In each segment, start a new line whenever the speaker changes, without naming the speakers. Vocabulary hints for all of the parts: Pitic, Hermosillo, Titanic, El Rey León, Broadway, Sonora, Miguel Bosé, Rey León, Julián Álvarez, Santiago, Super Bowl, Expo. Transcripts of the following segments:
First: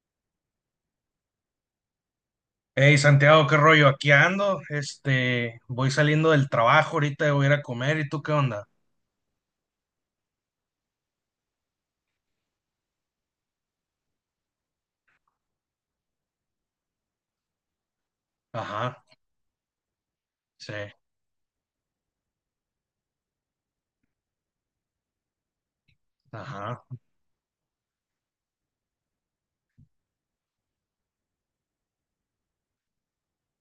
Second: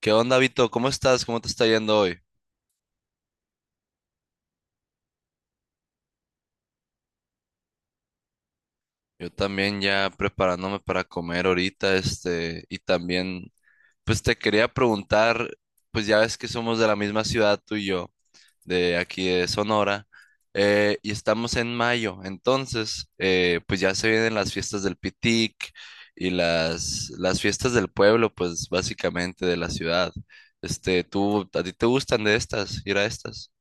¿Qué onda, Vito? ¿Cómo estás? ¿Cómo te está yendo hoy?
Hey Santiago, qué rollo, aquí ando, voy saliendo del trabajo, ahorita voy a ir a comer, ¿y tú qué onda?
Yo también ya preparándome para comer ahorita, y también, pues te quería preguntar, pues ya ves que somos de la misma ciudad tú y yo, de
Ajá,
aquí de Sonora,
sí,
y estamos en mayo, entonces, pues ya se vienen las fiestas del Pitic y
ajá.
las fiestas del pueblo, pues básicamente de la ciudad. Este, ¿tú, a ti te gustan de estas, ir a estas?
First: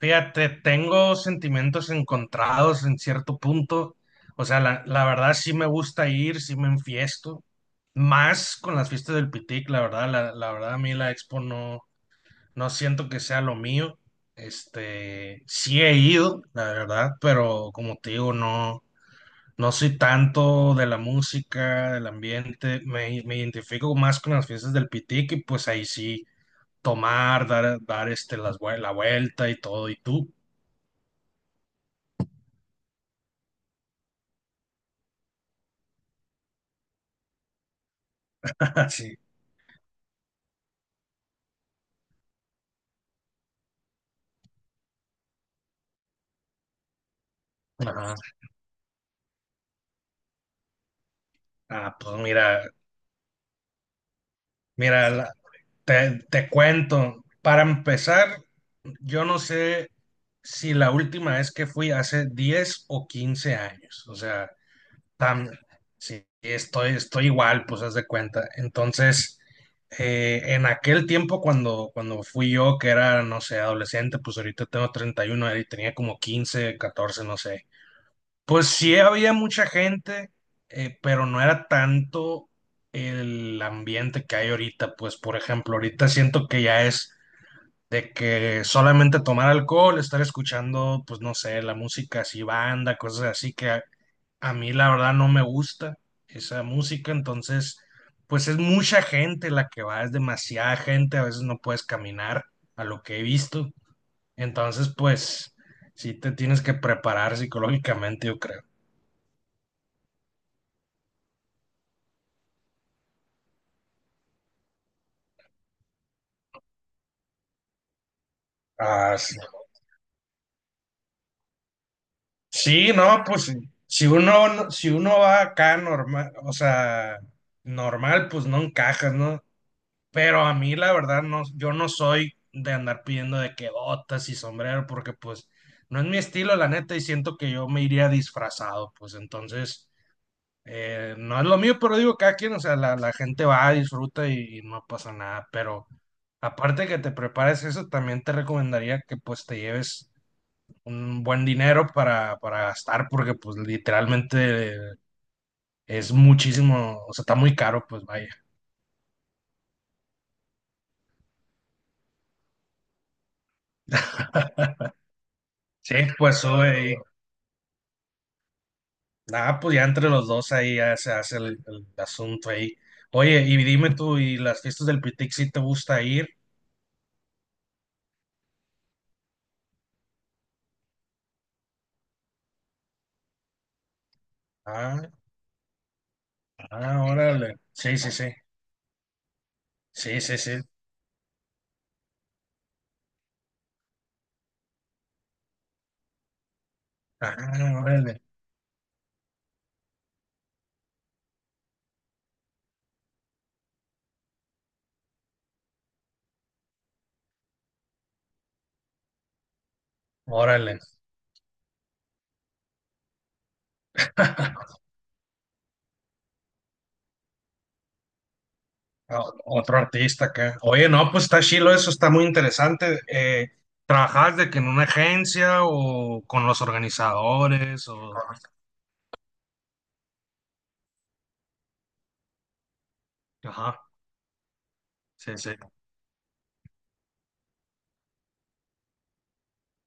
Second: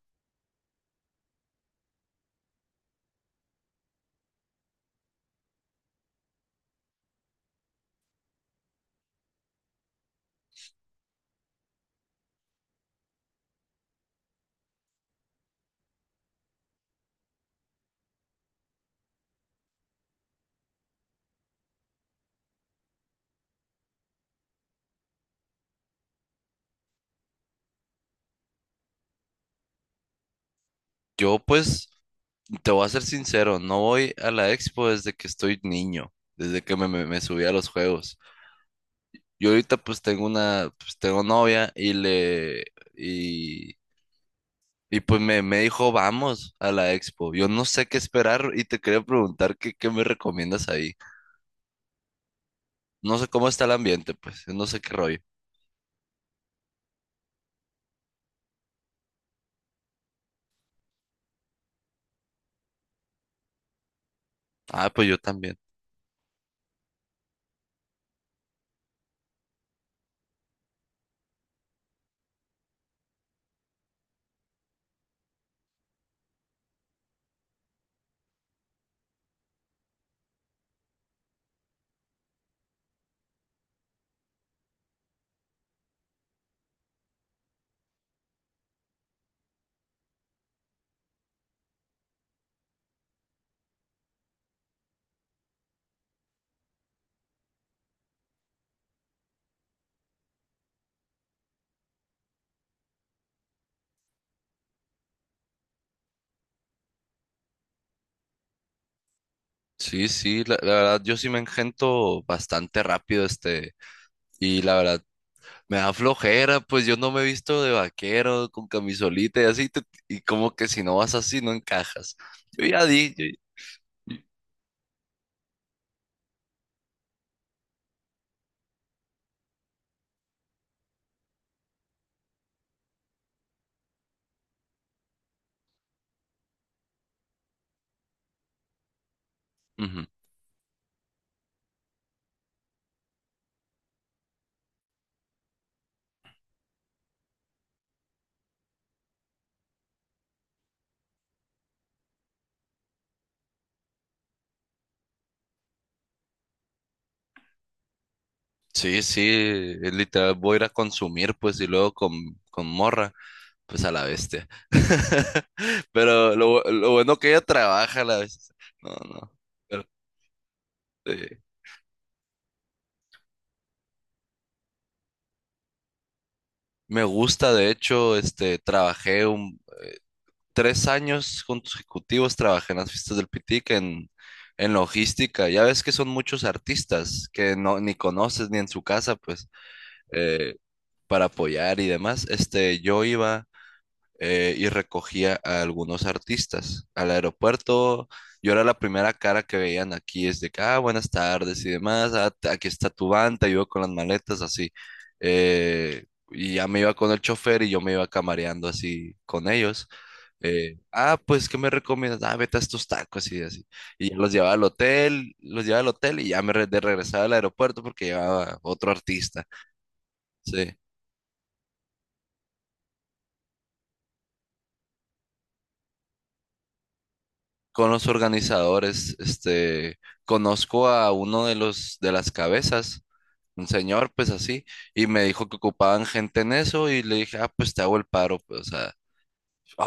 Fíjate, tengo sentimientos encontrados en cierto punto, o sea, la verdad sí me gusta ir, sí me enfiesto, más con las fiestas del Pitic, la verdad, la verdad a mí la Expo no, no siento que sea lo mío, este, sí he ido, la verdad, pero como te digo, no. No soy tanto de la música, del ambiente, me identifico más con las fiestas del Pitique, pues ahí sí, tomar, dar la vuelta y todo, y tú.
Yo pues te voy a ser sincero, no voy a la expo desde que estoy niño, desde que me subí a los juegos.
Sí.
Yo ahorita pues tengo una, pues tengo novia y le, y, y pues me dijo, vamos a la expo. Yo no sé qué
Ajá.
esperar y te quería preguntar qué, qué me recomiendas ahí.
Ah, pues mira.
No sé cómo está el ambiente, pues, no sé qué
mira,
rollo.
la- te cuento, para empezar, yo no sé si la última vez que fui hace 10 o 15 años, o sea.
Ah, pues yo
Tam-
también.
sí, estoy igual, pues haz de cuenta. Entonces, en aquel tiempo cuando fui yo, que era, no sé, adolescente, pues ahorita tengo 31 y tenía como 15, 14, no sé. Pues sí había mucha gente, pero no era tanto el ambiente que hay ahorita. Pues, por ejemplo, ahorita siento que ya es de que solamente tomar alcohol, estar escuchando, pues no sé, la música así, banda, cosas así que a mí la verdad no me gusta esa música, entonces pues es mucha gente la que va, es demasiada gente, a veces no puedes caminar a lo que he visto, entonces pues sí te tienes que preparar psicológicamente, yo creo.
Sí, sí, la verdad, yo sí me engento bastante rápido, este, y la verdad, me da flojera, pues yo no me he visto de vaquero, con
Ah, sí.
camisolita y así, te- y como que si no vas así, no encajas. Yo ya
Sí,
di.
no,
Yo-
pues si uno va acá normal, o sea, normal, pues no encajas, ¿no? Pero a mí la verdad no, yo no soy de andar pidiendo de que botas y sombrero, porque pues no es mi estilo, la neta, y siento que yo me iría disfrazado, pues entonces
ujú.
no es lo mío, pero digo, cada quien, o sea, la gente va, disfruta y no pasa nada, pero aparte que te prepares eso, también te recomendaría que pues te lleves un buen dinero para gastar, porque pues literalmente es muchísimo, o sea, está muy caro, pues vaya.
Sí, sí, es literal, voy a ir a consumir, pues, y luego con morra, pues a la bestia.
Sí,
Pero
pues
lo
sube.
bueno que ella trabaja a la vez. No, no.
Ah, pues
Pero,
ya entre los dos ahí ya se
eh,
hace el asunto ahí. Oye, y dime tú, ¿y las fiestas del Pitic si te gusta ir?
me gusta, de hecho, este, 3 años consecutivos trabajé en las fiestas del Pitic en
Ah,
logística. Ya ves que son muchos
ah,
artistas que
órale.
no, ni
Sí, sí, sí.
conoces ni en su casa, pues,
Sí, sí,
eh,
sí.
para apoyar y demás. Este, yo iba y recogía a algunos artistas al
Ah,
aeropuerto.
órale.
Yo era la primera cara que veían aquí, es de que, ah, buenas tardes y demás, ah, t- aquí está tu van, te ayudo con las maletas, así. Eh, y ya me iba con el chofer y yo me iba camareando así con ellos
Órale.
ah, pues, ¿qué me recomiendas? Ah, vete a estos tacos y así. Y ya los llevaba al hotel, los llevaba al hotel y ya de regresaba al aeropuerto porque llevaba otro
Ah,
artista.
otro artista acá.
Sí.
Oye, no, pues está chilo eso, está muy interesante. ¿Trabajas de que en una agencia o con los organizadores?
Con los
O...
organizadores, este, conozco a uno de los, de las cabezas, un
Ajá,
señor, pues así, y me
sí,
dijo
sí.
que ocupaban gente en eso y le dije, ah, pues te hago el paro, pues, o sea,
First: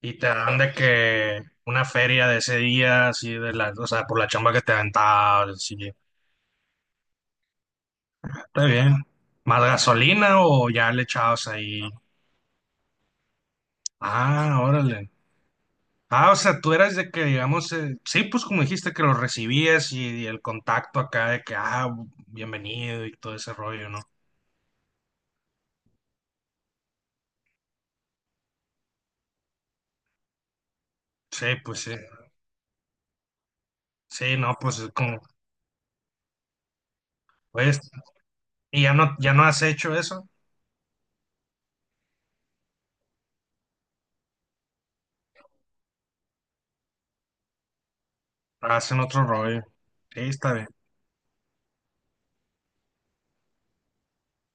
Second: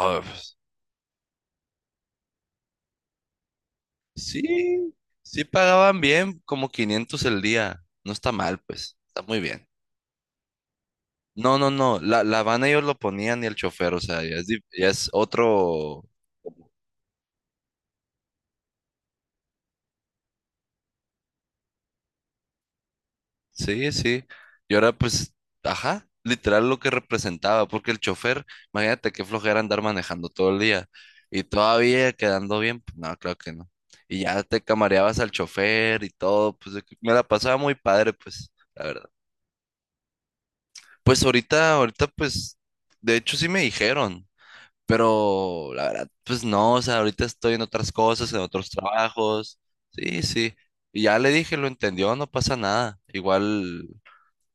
Y te
pues,
dan de que una feria de ese día, así de la, o sea, por la chamba que te
sí, sí
aventabas, así,
pagaban bien, como 500 el día, no está mal,
está
pues,
bien.
está muy
¿Más
bien.
gasolina o ya le echabas
No, no,
ahí?
no, la van ellos lo ponían y el chofer, o sea, ya es, di-
Ah,
ya es
órale.
otro,
Ah, o sea, tú eras de que, digamos, sí, pues como dijiste que lo recibías y el contacto acá de que, ah, bienvenido y todo ese rollo,
sí,
¿no?
sí. Y ahora pues, ajá, literal lo que representaba, porque el chofer, imagínate qué flojera andar manejando todo el día y
Sí, pues sí.
todavía quedando bien, pues no, claro que no. Y
Sí,
ya
no,
te
pues es
camareabas
como,
al chofer y todo, pues de que me la pasaba muy
pues,
padre, pues,
y
la
ya
verdad.
no, ya no has hecho eso,
Pues ahorita, ahorita pues, de hecho sí me dijeron. Pero la verdad, pues no, o sea, ahorita estoy en otras cosas, en otros
hacen otro
trabajos.
rollo. Sí,
Sí,
está
sí.
bien.
Y ya le dije, lo entendió, no pasa nada. Igual,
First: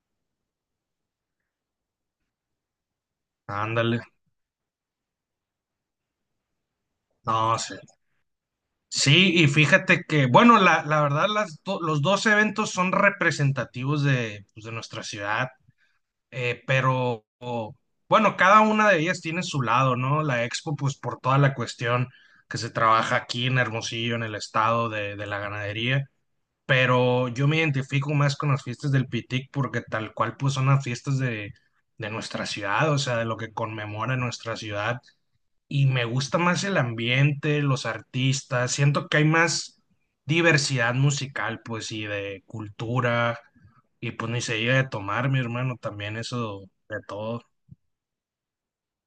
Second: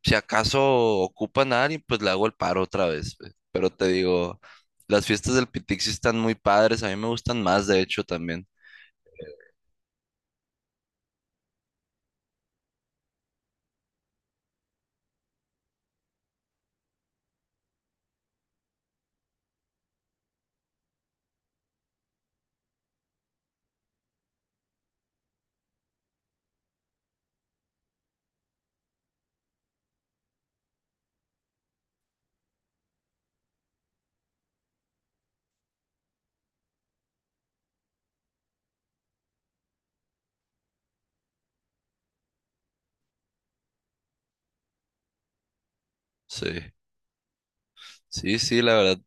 si acaso ocupan a alguien, pues le hago el paro otra vez. Pues. Pero te
Ándale.
digo, las fiestas del Pitixi están muy padres, a mí me
No,
gustan más,
sí.
de hecho, también.
Sí, y fíjate que, bueno, la verdad, los dos eventos son representativos de, pues, de nuestra ciudad, pero bueno, cada una de ellas tiene su lado, ¿no? La Expo, pues por toda la cuestión que se trabaja aquí en Hermosillo, en el estado de la ganadería, pero yo me identifico más con las fiestas del Pitic porque tal cual, pues son las fiestas de nuestra ciudad, o sea, de lo que conmemora nuestra ciudad y me gusta más el ambiente, los artistas, siento que hay más diversidad musical, pues, y de cultura, y pues ni se diga de tomar, mi hermano, también eso
Sí,
de todo.
sí, sí, la verdad.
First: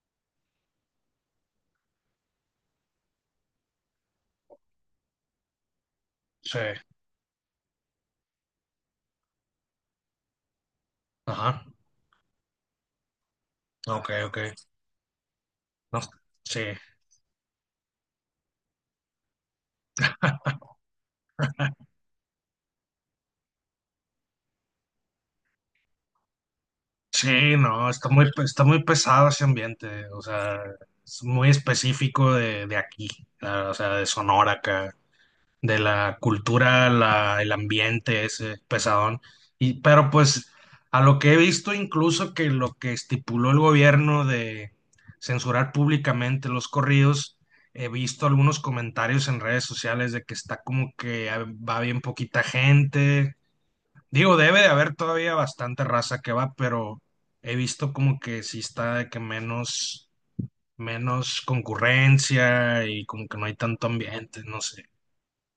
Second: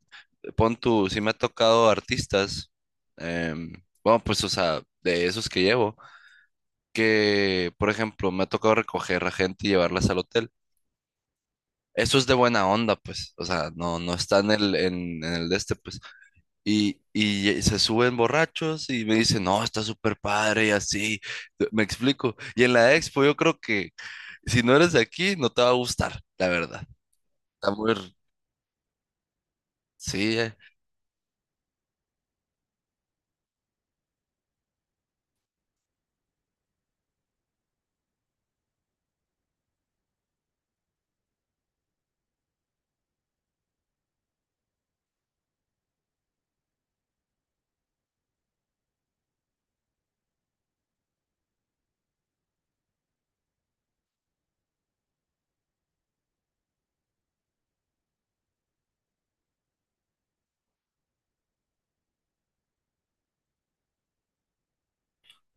Pon tú, sí me ha tocado artistas. em, bueno, pues, o sea, de esos que llevo,
Sí,
que, por ejemplo, me ha tocado recoger a gente y llevarlas al hotel.
ajá,
Eso es de buena onda, pues. O sea, no,
ok,
no está
ok,
en el de este, pues.
no, sí.
Y se suben borrachos y me dicen, no, está súper padre y así. Me explico. Y en la expo yo creo que si no eres de aquí, no te va a gustar, la verdad.
Sí,
Está
no,
muy... r-
está muy, está muy pesado ese ambiente, o
sí,
sea, es muy específico de aquí, o sea, de Sonora acá, de la cultura, la, el ambiente ese pesadón. Y, pero pues a lo que he visto incluso que lo que estipuló el gobierno de censurar públicamente los corridos, he visto algunos comentarios en redes sociales de que está como que ah, va bien poquita gente. Digo, debe de haber todavía bastante raza que va, pero he visto como que sí está de que menos, menos concurrencia y como que no hay tanto ambiente, no sé.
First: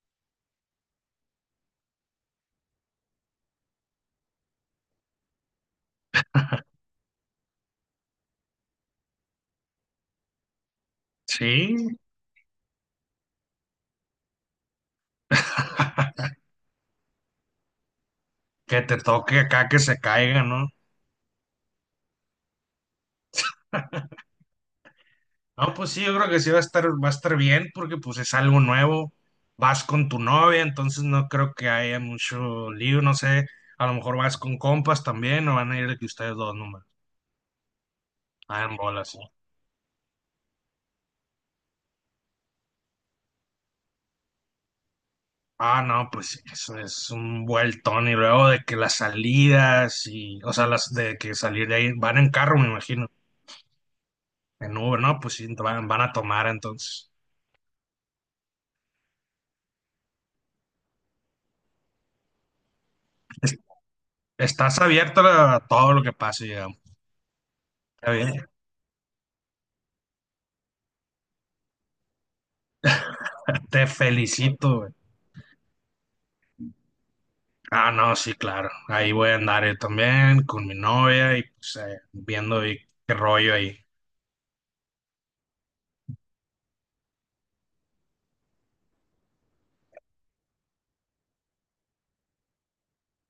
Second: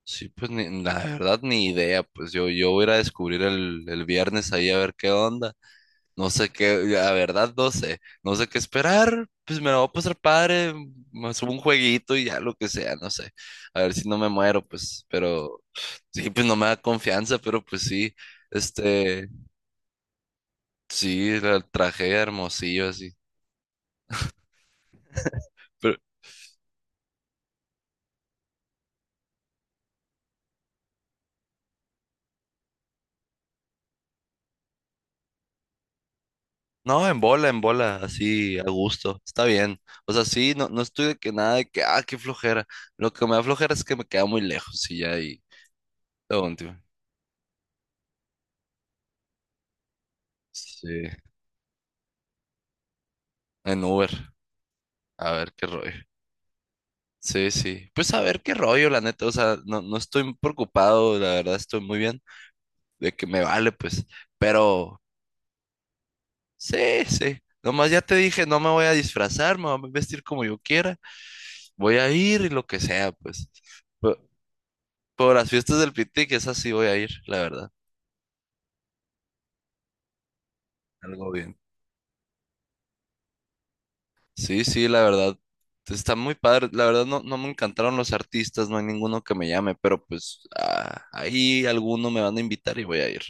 sí, pues ni- la verdad ni idea. Pues yo voy a ir a descubrir el viernes ahí a ver qué onda. No sé qué, la verdad no sé, no sé qué esperar, pues me la voy a pasar padre, me subo un
Sí.
jueguito y ya lo que sea, no sé, a ver si no me muero, pues, pero sí, pues no me da confianza, pero pues sí,
Que te
este,
toque acá que se caiga, ¿no?
sí, la traje a Hermosillo, así,
No, pues
pero
sí, yo creo que sí va a estar bien porque pues es algo nuevo. Vas con tu novia, entonces no creo que haya mucho lío, no sé. A lo mejor vas con compas también o van a ir de que ustedes dos nomás.
no, en bola, así, a
Ah, en bolas, sí.
gusto, está bien, o sea, sí, no, no estoy de que nada, de que, ah, qué flojera, lo que me da flojera es que me queda muy lejos y ya ahí,
Ah, no, pues sí,
lo último,
eso es un vueltón y luego de que las salidas y, o sea, las
sí,
de que salir de ahí van en carro, me imagino.
en Uber,
En Uber, no,
a
pues sí,
ver qué
van,
rollo.
van a tomar entonces.
Sí, sí. Pues a ver qué rollo, la neta. O sea, no, no estoy preocupado, la verdad estoy muy bien. De que me
Es-
vale, pues.
Estás
Pero
abierto a todo lo que pase, digamos.
sí, sí. Nomás ya
Está
te dije,
bien.
no me voy a disfrazar, me voy a vestir como yo quiera. Voy a ir y lo que sea, pues.
Te
Por,
felicito, güey.
por las fiestas del Piti, que esas sí voy a ir, la verdad.
Ah, no, sí, claro. Ahí voy a andar yo también con mi
Algo
novia y
bien.
pues viendo ahí qué rollo ahí.
Sí, sí, la verdad. Está muy padre. La verdad no, no me encantaron los artistas, no hay ninguno que me llame, pero pues ah, ahí alguno me van a invitar y voy a ir.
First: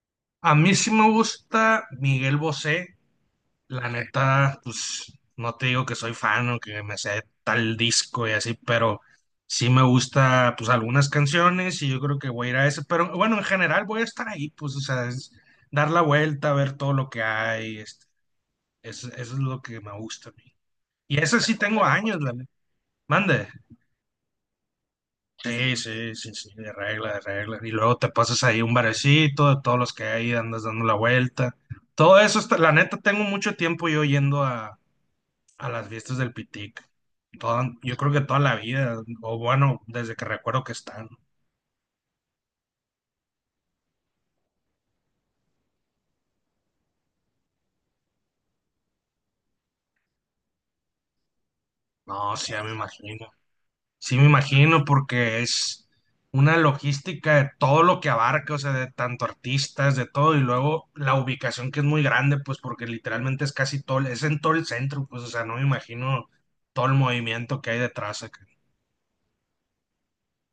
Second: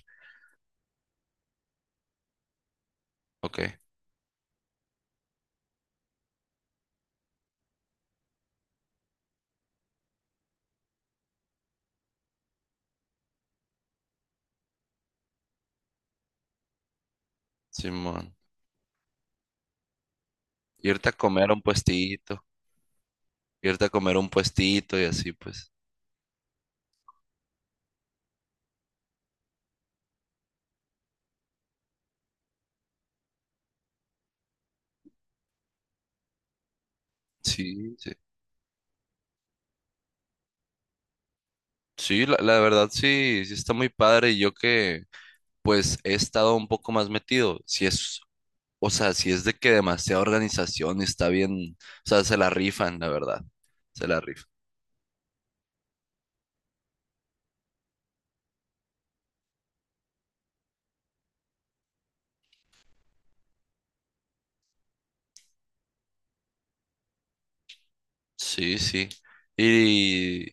A mí sí me gusta Miguel Bosé.
Ok,
La neta, pues no te digo que soy fan o que me sé tal disco y así, pero sí me gusta pues algunas canciones y yo creo que voy a ir a ese. Pero bueno, en general voy a estar ahí, pues, o sea, es dar la vuelta, ver todo lo que hay. Este,
simón.
eso es lo que me gusta a mí.
Y ahorita a
Y ese
comer a
sí
un
tengo años, la
puestito,
neta. Mande.
y ahorita a comer a un puestito y así pues.
Sí, sí, sí, sí, de regla, de regla. Y luego te pasas ahí un barecito, de todos los que hay, andas dando la vuelta. Todo eso, la neta, tengo mucho tiempo yo yendo a, las fiestas del Pitic.
Sí,
Yo
sí.
creo que toda la vida, o bueno, desde que recuerdo que están.
Sí, la verdad sí, sí está muy padre. Y yo que pues he estado un poco más metido. Si es, o sea, si es de que demasiada organización está bien, o sea,
No,
se la
sí, ya me
rifan, la
imagino.
verdad. Se
Sí,
la
me
rifan.
imagino, porque es una logística de todo lo que abarca, o sea, de tanto artistas, de todo, y luego la ubicación que es muy grande, pues porque literalmente es casi todo, es en todo el centro, pues, o sea, no me imagino todo el movimiento que hay detrás acá.
Sí, sí. Y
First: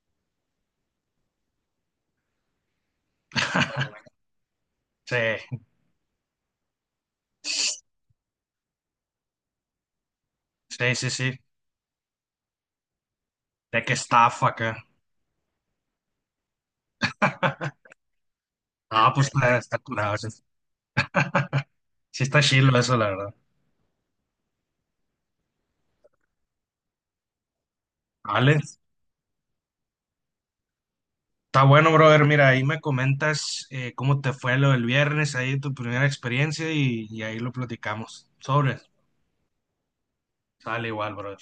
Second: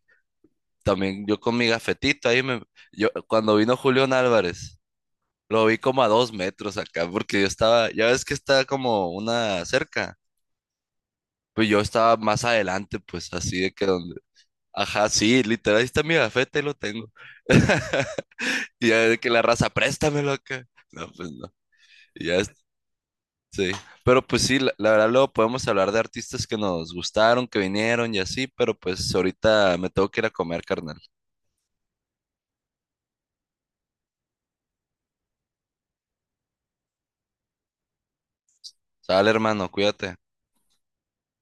también yo con mi gafetito ahí me, yo cuando vino Julián Álvarez,
Sí,
lo vi como a 2 metros acá, porque yo estaba, ya ves que está como una cerca.
sí, sí, sí,
Pues yo estaba más adelante, pues así de
de
que
qué
donde.
estafa acá.
Ajá, sí, literal, ahí está mi gafete, ahí lo tengo. Y ya
Ah,
de
pues
que la
está,
raza,
está curado, sí,
préstamelo acá. No, pues no.
sí
Y ya,
está
es-
chilo eso, la verdad.
sí. Pero pues sí, la verdad, luego podemos hablar de artistas que nos gustaron, que vinieron y así,
Vale,
pero pues ahorita me tengo que ir a comer, carnal.
está bueno, brother, mira, ahí me comentas cómo te fue lo del viernes, ahí tu primera experiencia, y ahí lo platicamos. Sobre.
Sale, hermano, cuídate.
Sale igual, bro.